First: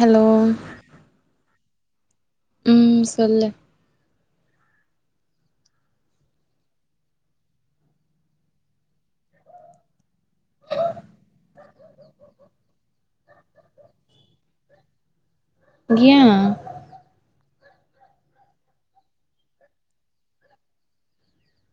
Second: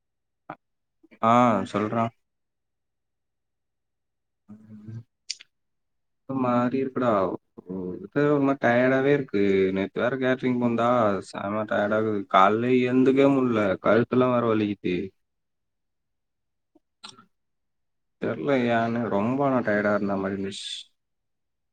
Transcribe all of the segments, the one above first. Hello ஆ சொல்றா ம் சொல்லு உஹம் [inaudible] ஒ மாரி இருக்குடா வந்து ஒரு மார் டயடாவே இருக்கு நேத்து வேற கே [unintelligible] செம டயடாகுது கால்ல ஏந்துக்கவே முல்ல கழுத்துல்லா வேற வலிக்கிது ஏ தெர்ல ஏனு ரொம்ப நா டயடா இருந்த மாரி இருந்திச்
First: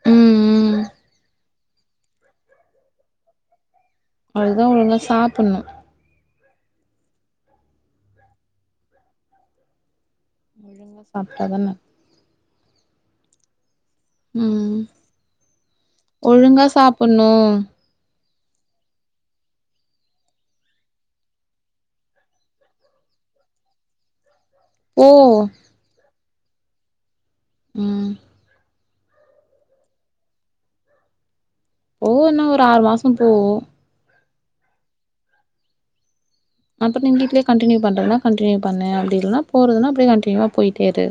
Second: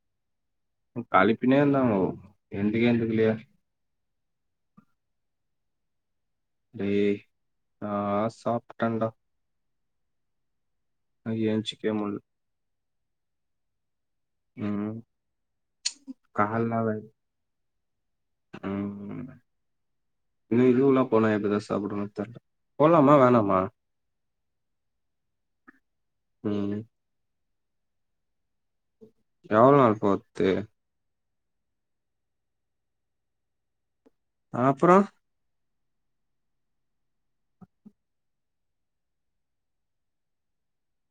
ம் ம் களிப்பின்னே இருந்தாங்கோ எந்திக்கே எந்திக்கெலயே அதுக்குதா ஒழுங்கா சாப்புண்ணு டே நான் சாப்ட்டண்டா ஒழுங்காஸ் அ ஏஞ்சுக்வே முல்ல ம் ஒழுங்கா கால்லா வலி சாப்புண்ணு ம் இதே வெளி ஊர்லா போனா எப்டிதா சாப்புடுவனோ தெர்ல போலாமா வேணாமா ஓ ம் ம் எவள் நாள் போர்த்து போவு என்னா ஒரு ஆறு மாசம் போவு அ அப்புறொ அப்பட் நிங் வீட்லே கன்டினியூ பண்றதுனா கன்டினியூ பண்ணு அப்டி இல்னா போறதுன்னா அப்டே கன்டினியூவா போயிட்டே இரு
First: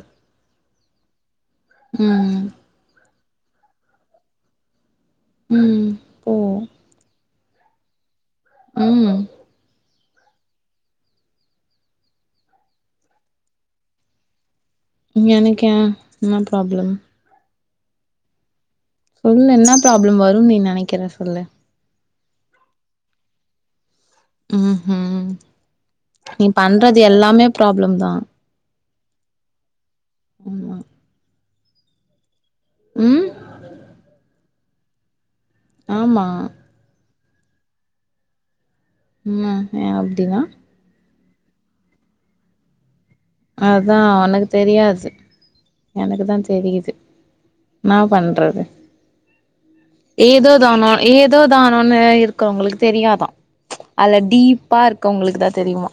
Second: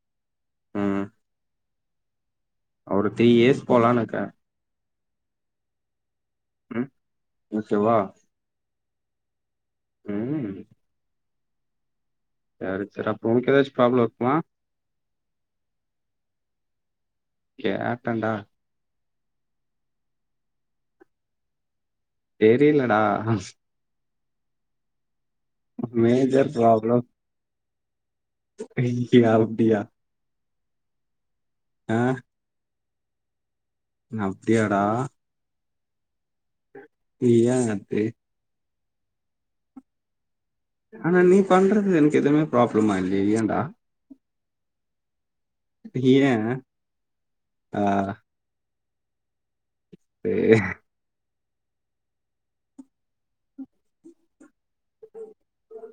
ம் ம் ம் ஒரு த்ரீ இயஸ் போலான்னுக்கே ம் போ ம் ஓகேவா ம் ம் யாரு சிறப்பு உன்க்கு எதாச்சு ப்ராப்ளொ இருக்குமா எனக்கா என்ன ப்ராப்ளம் கேட்டென்டா சொல்லு என்ன ப்ராப்ளம் வருன் நீ நெனக்கிற சொல்லு தெரிலடா ம்ஹும் நீ மேஜர் பண்றது ப்ராப்ளம் எல்லாமே ப்ராப்ளம் தா [unintelligible] அப்டியா ஆமா ஆ ம் நா அப்டியாடா ஆமா நீயா அத்தே ம் ஏ அப்டின்னா ஆனா நீ பண்றது எனக் எதுமே ப்ராப்ளமா இல்லயே ஏ அ அதா உனக்குத் தெரியாது ஏ எனக்குதா தெரியுது ஆ நா பண்றோ இரூ ஏதோ தானோ ஏதோ தானோன்னூ இருக்கவங்களுக்கு தெரியாதா அதுல டீப்பா இருக்கவங்களுக்கு தா தெரியுமா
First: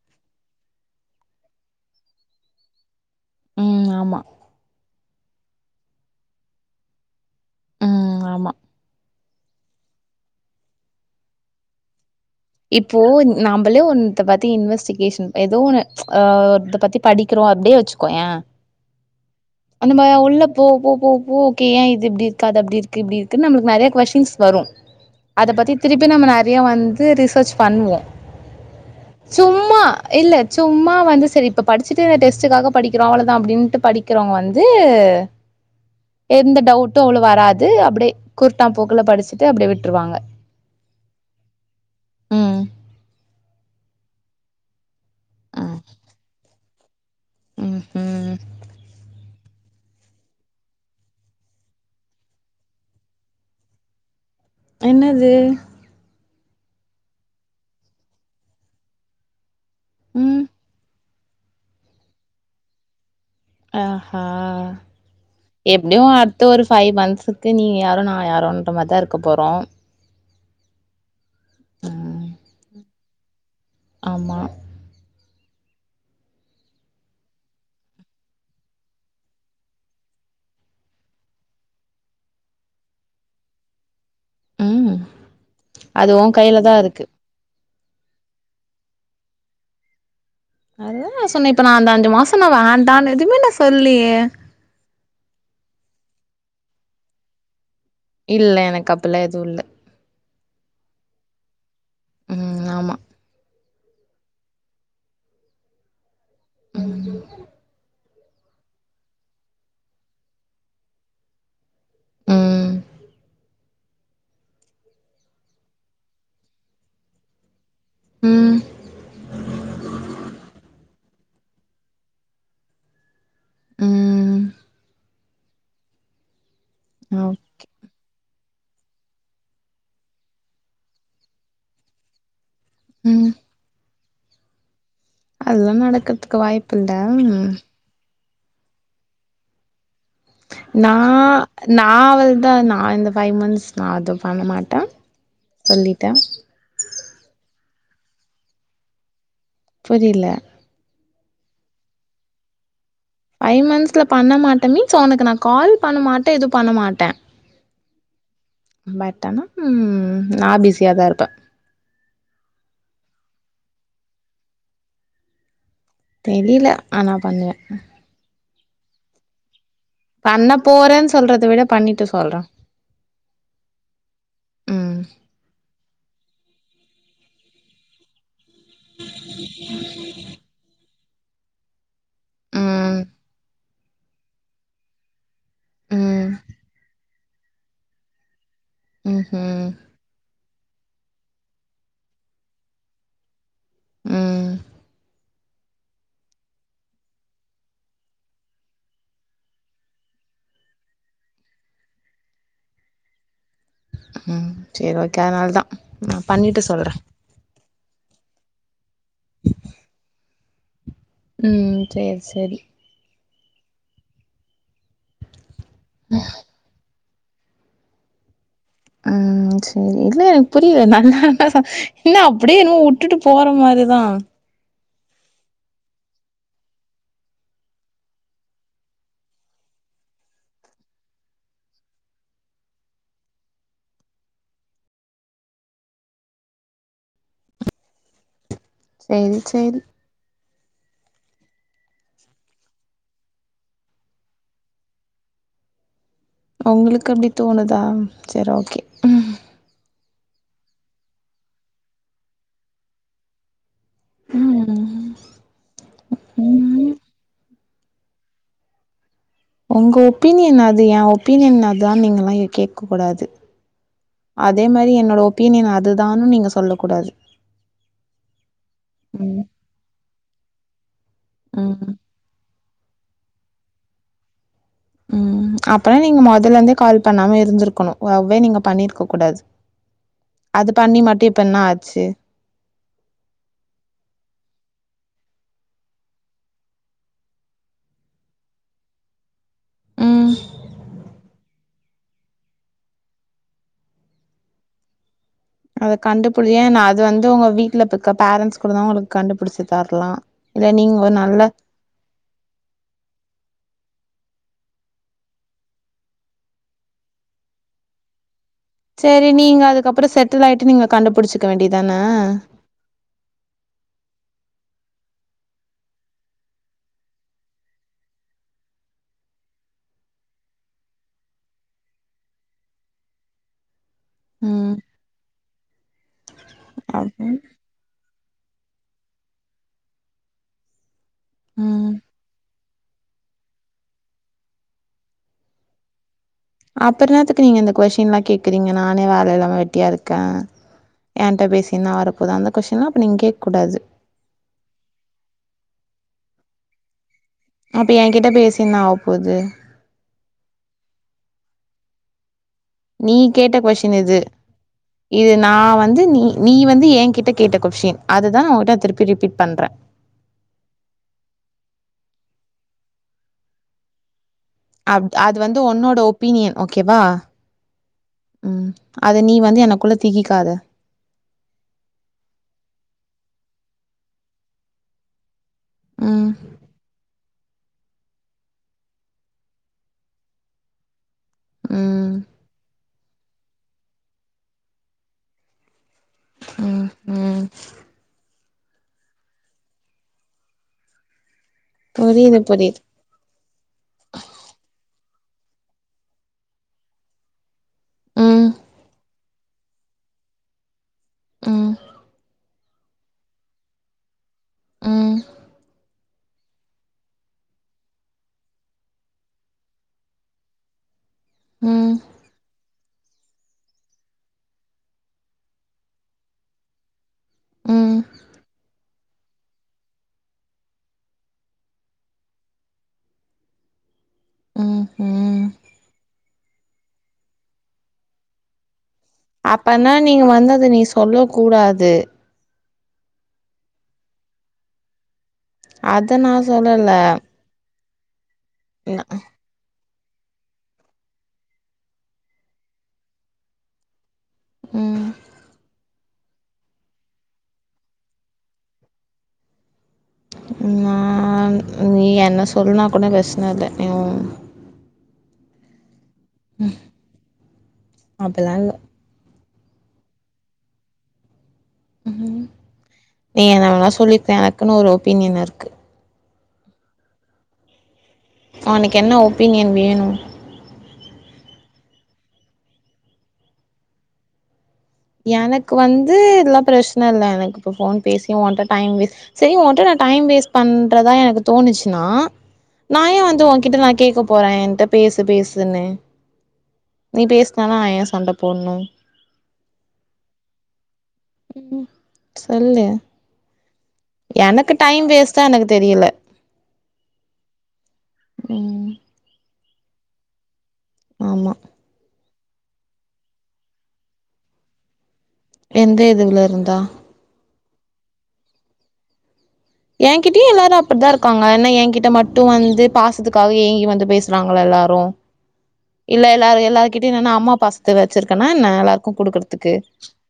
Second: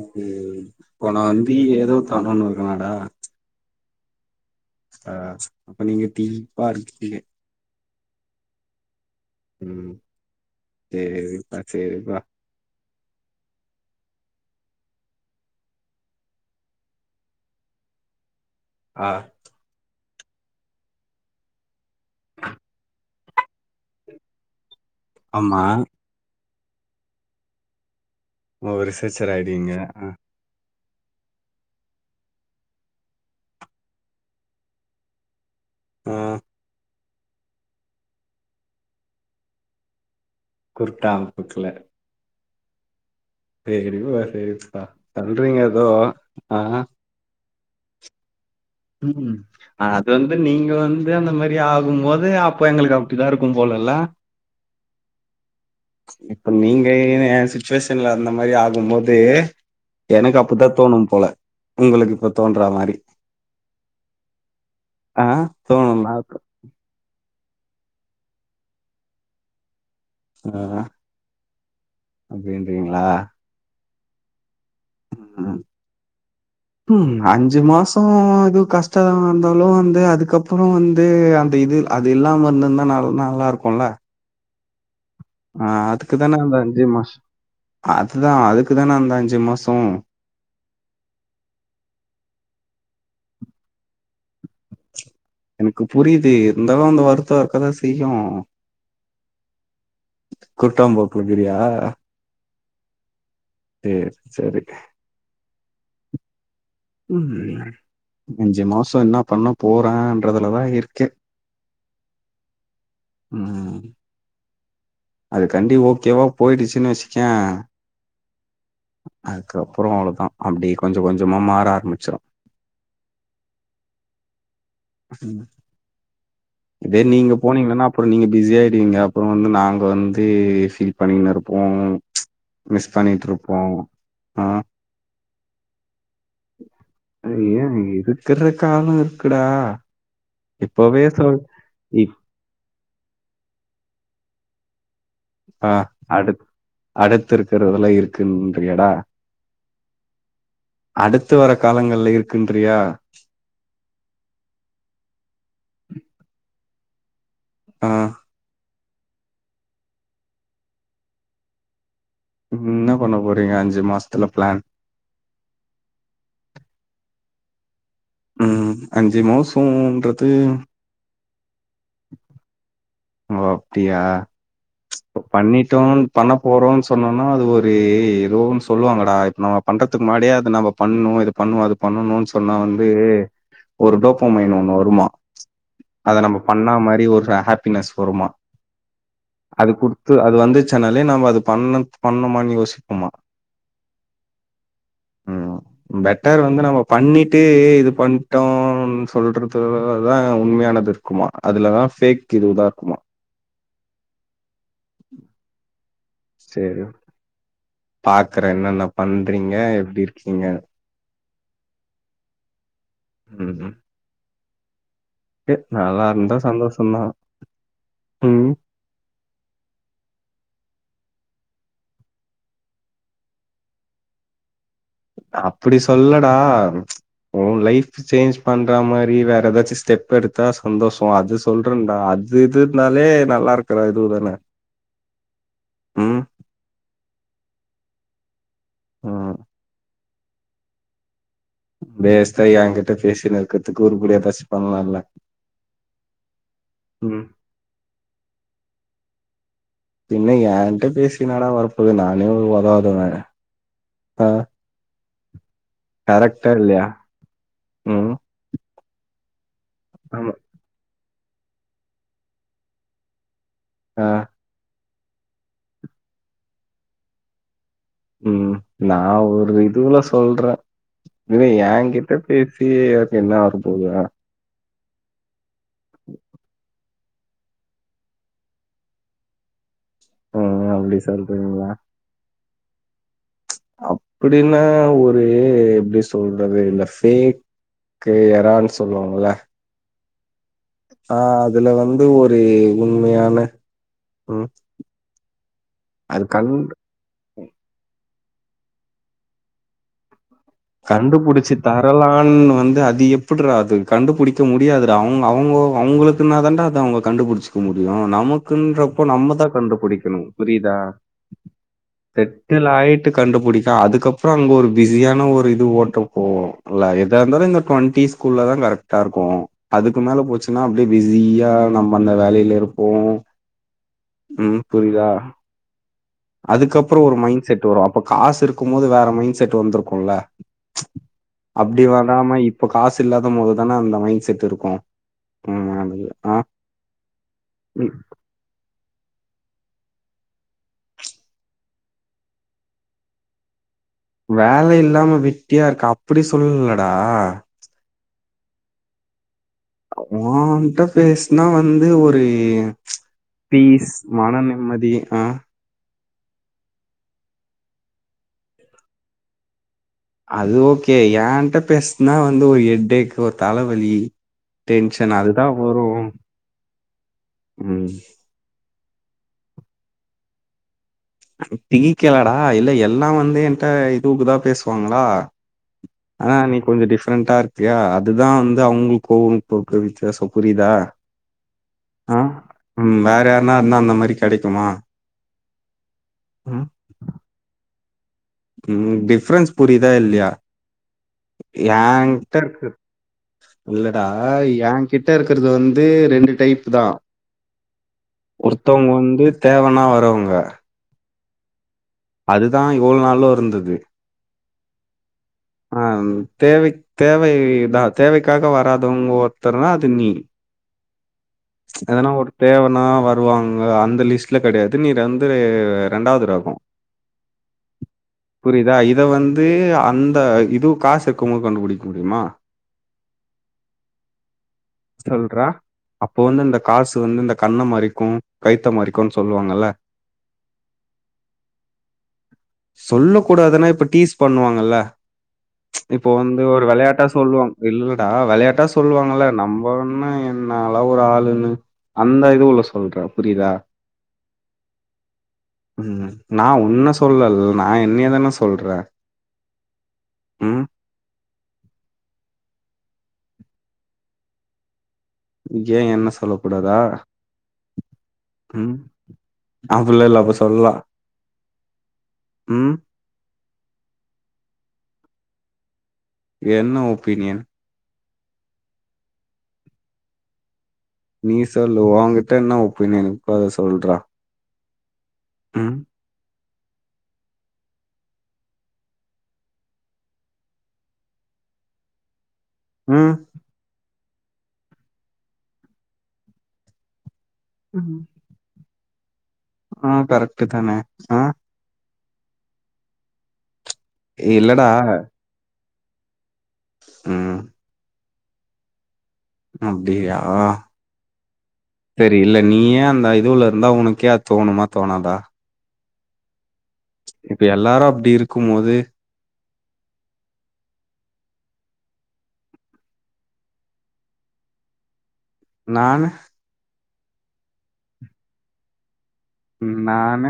இது இப்ப நா வந்து ஏதோ தனோன்னு இருக்கனாடா ம் ஆமா ஆ அப்ப நீங்க டீப்பா இருக்கீங்க ம் ஆமா ம் தெரித்துப்பா செரிப்பா இப்போ நாம்ளே ஒன்ன பத்தி இன்வெஸ்டிகேஷன் ஏதோ ஒன்னு ஆ ஒர்த்தர பத்தி படிக்கிறோ அப்படியே வச்சுக்கோயே ஆ அந்தமே உள்ளப் போவ் போவ் போ போ கே ஏ இது இப்டி இருக்காது அப்டி இருக்கு இப்டிருக் திர்ன் நமபளூக்கு நெறய கொஸின்ஸ் வரூ அத ஆமா பத்தி திருப்பி நம்ம நெறய வந்து ரிசர்ச் பண்ணுவோ ஓ வ ரிசச்சர் ஆய்டுவிங்க சும்மா அ இல்ல சும்மா வந்து செரி இப்ப படுச்சுட்டு இந்த டெஸ்ட்டுக்காக படிக்கிறோ அவ்வளதா அப்டின்ட்டு படிக்கிறவ்ங்க வந்து ஆ, எந்த டவுட்டு அவ்ளவ் வராது அப்புடே குருட்டாம் போக்குல படிச்சுட்டு அப்டே விட்ருவாங்க குருட்டாம்பொக்குல ம் சேரிபா சேரிப்பா பண்றீங்க எதோ அ ஆ ம்ஹும் ம் ம் அது வந்து நீங்க வந்து அந்த மாதிரி ஆகும் போது அப்ப எங்களுக்கு அப்படிதா இருக்கூ போலலில்ல என்னது இப்ப நீங்க ஏ சுச்சுவேஷன்ல அந்த மாதிரி ஆகூ போது எனக்கு ம் அப்பிட்தா தோணூ போல உங்களுக்கு இப்ப தோன்றா மாரி ஆ ஆ ஆ எப்டியூ தோணும்ல அடுத் ஒரு ஃபைவ் மந்த்ஸ்க் த்து நீ யாரோ நா யாரோன்ற மாரி தா இருக்க போறோ சென்னான ம் அப்டின்றீங்களா ஆமா ம் ம் அஞ்சு மாசொ இதூ கஷ்டேமா இருந்தாலூ வந்து அதுக்கப்புறோ வந்து அந்த இதுல்ல அது இல்லாம இருந்திருந்தா நல் நல்லா இருக்கூல்ல ம் ஆ அது ஓ அதுக்குதானே அந்த கையில தா அஞ்சு இருக்கு மாசே அதுதா அதுக்குதானே அந்த அஞ்சு மாசோ அதுதா நா சொன்னே இப்ப நா அந்த அஞ்சு மாசோ நா வேண்டான் எதுவுமே நா சொல்லயே எனக் புரியுது இருந்தாலூ அந்த வருத்தெ இருக்க தா செய் இல்ல எனக்கு அப்பலா எதுவூ இல்ல குருட்டாம் போக்கள கீரயா ம் ஆமா சேர் செரி ம் அஞ்சு மாசொ என்ன பண்ண போறேன்றதுலதா இருக்கெ ம் ம் அது கண்டி ஓக்கேவா போயிடுச்சுன்னு வச்சுக்கேவே ம் அதுக்கப்புறோ அவ்ளதா அப்டியே கொஞ்சொ கொஞ்சமா மாற ஆரம்பிச்சிரூ ம் அத்தின் பேர் இப்டியே ஆ நீங்க போனீங்கன்னா அப்புறோ நீங்க பிஸியாயிடுவீங்க அப்புறம் வந்து நாங்க வந்து ஃபீல் பண்ணின்னு இருப்போ மிஸ் பண்ணிட்டு ம் இருப்போ ஆ அதெல்லா நடக்கறதுக்கு வாய்ப்பு இல்லம்ஹு கிறுக்காவு இருக்குடா நா இப்பவே சொல் நா அவள்தா நா இந்த ஃபைவ் மந்த்ஸ் தா அதுபண்ண மாட்டே அ சொல்லிட்டே அடு அடுத்திருக்கறதெல்லா இருக்குன்றியாடா புரியெல அடுத்து வர காலங்கள்ல இருக்குன்றியா ஃபைவ் மந்த்ஸ்ல பண்ண மாட்ட மீன்ஸ் ஸோ வொனக்கு நா கால் பண்ண மாட்ட எது பண்ண மாட்ட அ பயப்படாம ம் நா பிஸியா தா ர்ப்ப என்ன பண்ண போறீங்க அஞ்சு மாசத்துல பிளான் தெரியல ஆனா பண்ணுவெ ம் அஞ்சு மாசோ பண்ண போறேன்னு சொல்றத விட பண்ணிட்டு சொல்றே ஓ அப்டியா ம் பண்ணிட்டோ பண்ண போறோன் சொன்னோனா அது ஒரு ஏதோன் சொல்லுவாங்கடா இப் நம்ம பண்றதுக்கு முன்னாடியே அது நம்ம பண்ணு இ பண்ணுவ அது பண்ணணுனு சொன்னா வந்து ம் ஒரு டோப்பமைன் ஒண்ணு வருமா அத ம் நம்ம பண்ணா மாரி ஒரு ஹாப்பினஸ் வருமா ம்ஹும் அது குடு அது வந்துச்சுனாலே நம்ம அது பண்ண பண்ணுமானு யோசிப்பமா ம் ம் பெட்டர் வந்து நம்ம பண்ணிட்டு இது பண்ட்டோன் சொல்றதுல தா உண்மையானதுர்க் ஆமா அதுலதான் ஃபேக் இதுதா ருக்குமா ம் சேரி ஓகே அதனால தா நா பண்ணிட்டு சரி சொல்றே பாக்குறே என்னென்ன பண்றீங்க எப்டி இருக்கீங்க னு உம் சேர் சேரி ம்ஹும் எ நல்லாருந்தா சந்தோஷந்தா உம் உம் சேரி இல்ல எனக்கு புரியல நல்லார்ந்தா என்ன அப்டியே என்னமோ வுட்டுட்டு போற மாரிதா நா அப்பிடி சொல்லடா ப்ச் ஓ லைஃப் சேஞ்ச் பண்ற மாறி வேற ஏதாச்சு ஸ்டெப் எடுத்தா சந்தோஷ அத சொல்றேன்டா அது இது இதுனாலே நல்லா ருக்ற இது தான உ ம் சேரி சேரி வேஸ்டா ஏங்கிட்ட பேசினு ருக்கத்துக்கு உருப்படியா ஏதாச்சு பண்லால்ல வொங்ளுக்கு ம் அப்டி தோணுதா செர் ஓகே ம் பின்ன ஏன்ட்ட பேசி என்னடா வரப்போது நானே ஒரு உதவாக்கறதான ஆ ம் கரெக்டா இல்லயா ம் உம் உங்க ஆமா. ஒப்பீனியன் அது எ ஒப்பீனியன் அதான்னு நீங்கல்லா இத கேக்க கூடாது ஆ அதே மாரி என்னோட ஒப்பீனியன் அதுதானு நீங்க சொல்லக்கூடாது உம் நா ம் ஒரு இதுவுல சொல்றே இதுவே ம் ஏங்கிட்ட பேசியே எதாச்சு என்ன வரபோகுதுடா உம் அப்பனா நீங்க மொதல்லந்தே கால் பண்ணாம இருந்துருக்கணு லவ்வே நீங்க பண்ணிருக்க கூடாது ம் அது அப்படி பண்ணி மட்டு இப்பென்ன சொல்றீங்களா? ஆச்சு இப்பிடின்னா ஒரு எப்டி சொல்றது இந்த ஃபேக் க்கே எறான் சொல்லுவாங்கல்ல ம் ஆ அதுல வந்து ஒரே உண்மையான ம் அத அது கண் கண்டுபிடியே நா அது வந்து ஒங்க வீட்ல இப்பக்க பேரன்ட்ஸ் கூடதா ஒங்களுக் கண்டுபிடிச்சி தர்லா கண்டுபுடிச்சிட் தரலான் வந்து அது எப்பிட்றா அது கண்டுபுடிக்க முடியாதுறா அவுங்க அவுங்கோ அவுங்குளுக்குன்னாதான்டா அது அவுங்கக் கண்டுபுடிச்சிக்க முடியு நமக் க்குன்றப்போ சரி நம்மதாக் நீங்க அதுக்கப்புறோ கண்டுபுடிக்கணு செட்டில் ஆயிட்டு புரியுதா நீங்க கண்டுபிடிச்சுக்க வேண்டியதான செட்டில் லைட்டு கண்டுபுடிப்ப அதுக்கப்றோ அங்க ஒரு பிஸியான ஒர் இது ஓட்டப்போவோ இல்ல எதா இந்தாலு இந்த டொண்டிஸ்குள்ளதா கரெக்டாருக்கு அதுக்கு மேல போச்சுன்னா அப்டே பிஸியா நம்ம அந்த வேலைல இருப்போ ம் ம் புரிதா? அதுக்கப்றோ அப் ஒரு மைண்ட் செட் வரு அப்ப காசு இருக்கும்மோது வேற மைண்ட் செட் வந்துருக்குல்ல அப்டி ம் வராம இப்ப காசு இல்லாதமோதுதானே அந்த மைண்ட செட் இருக்கு ம் ஆனது ஆ அப்பறோ என்னாத்துக்கு நீங்க இந்த ம் கொஸ்டின்லாக் கேக்குறீங்க நானே வேல இல்லாம வெட்டியாருக்கே ஏன்ட்ட பேசி என்னா வரப்போது அந்த கொஸினா அப்ப நீங் கேக்கூடாது வேலையில்லாம வெட்டியா இருக்கா அப்டி சொல்லலடா அப்ப எங்கிட்ட பேசி என்ன ஆவுப்போது ஓன்ட்ட பேச்னா வந்து ஒரே நீ கேட்ட கொஸ்டீன் இது ஆ இது நா வந்து நீ நீ வந்து எங்கிட்ட கேட்ட கொஸ்டீன் அதுதா உகிட்டத் திருப்பி ரிப்பீட் பண்றே அது ஓகே ஏன்ட்டப் பேச்னா வந்து ஒரு எட்டேக் ஒருத் தலவலி டென்ஷன் அத் அது அதுதா வந்து வரு ஒன்னோட ஒப்பீனியன் ஓகேவா ம் ம் அது நீ வந்து எனக்குள்ள திகிக்காத திகிக்கிளடா இல்ல எல்லா வந்து என்ட்ட இதுவுகுதாப் பேசுவாங்களா ம் ஆனா நீ கொஞ்சோ டிஃப்ரெண்டா இருக்கியா அதுதா வந்து அவுங்குள்க்கோ [unintelligible] வித்தியாசப் புரியிதா ம் ம் வேற யார்னா இருந்தா அந்த மாரி கெடைக்குமா ம் ம் ம் ம் டிஃப்ரென்ஸ் புரியிதா இல்லியா புரியுது என்ட்டருக்கர் புரியுது இல்லடா ஏங்கிட்ட இருக்கறது வந்து ரெண்டு டைப்புதா ம் ஒருத்தவுங்க வந்து தேவனா வரவுங்க ம் அதுதா இவுள் நாளு இருந்தது ம் அம் தேவைக் தேவைதா தேவைக்காக வராதவுங்க ஒருத்தர்னா அது நீ ம் எதனா ஒரு தேவனா வருவாங்க அந்த லிஸ்ட்ல கெடையாது நீ ரந்து ரே ரெண்டாவுது ரகோ ம் புரிதா இத் இத வந்து அந்த இதுவுக் காசு இருக்கும்போ கண்டுபுடிக்க முடியுமா ம் ம் சொல்றா அப்போ வந்து இந்தக் காசு வந்து இந்த கண்ண மறைக்கு கைத்த மறைக் அப்பனா நீங்க வந்து அத நீ சொல்லக்கூடாது சொல்லக்கூடாதனா இப்ப டீஸ் பண்ணுவாங்கல்ல இப்போ அத வந்து நான் ஒரு சொல்லல வெளையாட்டா சொல்லுவாங் இல்லடா வெளையாட்டா ந சொல்லுவாங்கல்ல நம்மன்னு என்ன அவளா ஒரு ஆளுன்னு அந்த இது உள்ள சொல்றே புரிதா ம் ம் நா உன்ன சொல்லல நா என்னயதான சொல்றே நா நீ என்ன சொல்லுனா கூட பிரச்ன இல்ல ம் ஏ என்ன சொல்ல கூடாதா அப்படிலாம் இல்ல ம் அப்டிலா இல்ல அப்ப சொல்லலா ம்ஹூம் ம் நீ என்னவேணா சொல்லிக்க எனக்குன்னு ஒரு ஒப்பீனியன் இருக்கு என்ன ஒப்பீனியன் உனக்கு என்ன ஒப்பீனியன் வேணு நீ சொல்லு உன்கிட்ட என்ன ஒப்பீனியனுக்கு அத சொல்ற எனக்கு வந்து இதெல்லா பிரச்சன இல்ல எனக்கு இப்ப போன் பேசி ஒண்ட டைம் வேஸ்ட் சேரி உன்கிட்ட நா டைம் வேஸ்ட் பண்றதா எனக்கு தோணுச்சுன்னா நா ம் ஏ வந்து ஒங்கிட்ட நா கேக் போற என்ட பேசு பேசுனு நீ பேசினாலு நா ஏ ம். சண்ட போடணு ஆ கரெக்டு தான ஆ ம் சொல்லு இல்லடா எனக்கு டைம் வேஸ்ட்டா எனக்கு தெரியல ம் ம் அப்டியா ஆமா சேரி இல்ல நீயே அந்த இதுவுலருந்தா உனக்கே அது தோணுமா தோணாதா எந்த இதுவுலருந்தா இப்ப எல்லாரு அப்டிருக்கு போது என்கிட்டயு எல்லாரு அப்டித்தாருக்காங்க ஏன்னா என்கிட்ட மட்டு வந்து பாசத்துக்காக ஏங்கி வந்து பேச ராங்ளா எல்லாரு நானு இல்ல எல்லாரு எல்லாருக்கிட்டயு நா என்ன அம்மா பாசத்துல வச்சிருக்கேனா என்ன நா எல்லாருக்கு குடுக்றதுக்கு நானு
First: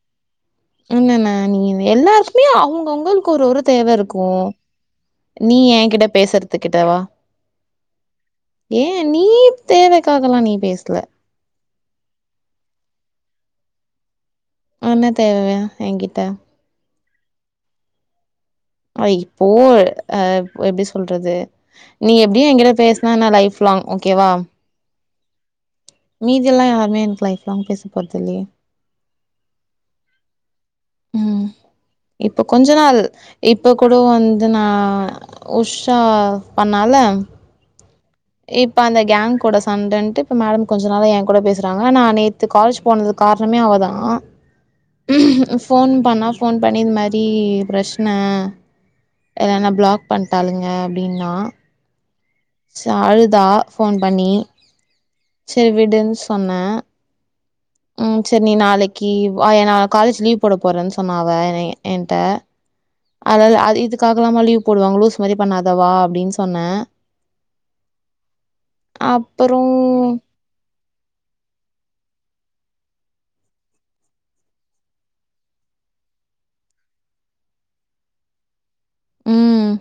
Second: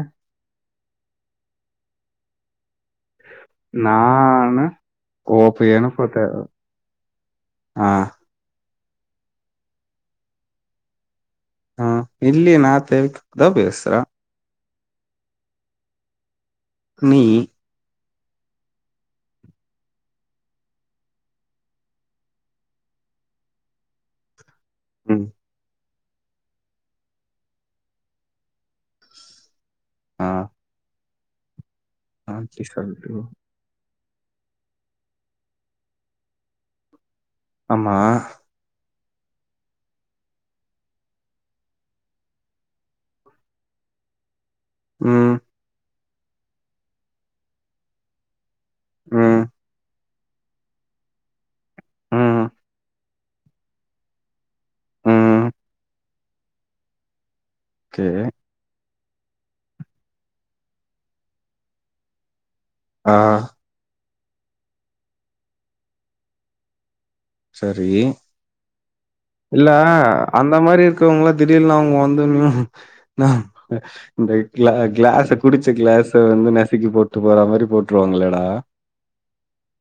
என்னன்னா நீ எல்லாருக்குமே அவுங்கவுங்களுக்கு ஒரு ஒரு தேவருக்கு நானு க்கு நீ ஓப்ப ஏ கிட்ட எனக்கு தெ பேசுறதுக்கிட்டவா ஆ ஏ நீ தேவக்காகலா நீ பேசல ஆ இல்ல நா தேவைக்கு தா பேசுறே என்ன தேவ எங்கிட்ட நீ அ இப்போ அ எப்டி சொல்றது நீ எப்டியு எங்கிட்ட பேசுனா லைஃப் லாங் ஓகேவா ம் மீதி எல்லா யாருமே எனக்கு லைஃப் லாங் பேச போறது இல்லயே ஆ ம் இப்போ ஆச்சி கொஞ்சோ நாள் சொல்ட்டு இப் இப்போ கூட வந்து நா உஷா பண்ணால ஆமா இப்ப அந்த கேங் கூட சண்டன்ட்டு இப்ப மேடம் கொஞ்சோ நாள் என் கூட பேசுறாங்க நா நேத்து காலேஜ்க்கு போனதுக்கு காரணமே அவதா ம் போன் பண்ணா போன் பண்ணி இது மாரி பிரச்ன ம் என்னன்னா பிளாக் பண்ணிட்டாலுங்க அப்டின்னா ம் சரி அழுதா ஃபோன் பண்ணி ம் சரி விடுன்னு சொன்ன ஓகே நீ நாளைக்கு வா நா காலேஜ் லீவ் போட போறேன்னு சொன்னா அவ எ ஏன்ட்ட ஆ அதாது அ இதுக்காகல்லாம லீவ் போடுவாங்க லூஸ் மாதிரி பண்ணாத வா அப்டீன்னு சொன்னே சரி அப்பறோ இல்ல அந்த மாதிரி இருக்கிறவங்கலா திடீர்னு அவுங்க வந்து நின்னா இந்த கிளா கிளாஸ குடிச்ச கிளாஸ வந்து நசுக்கி போட்டு போற மாரி போட்டுருவாங்களடா உம்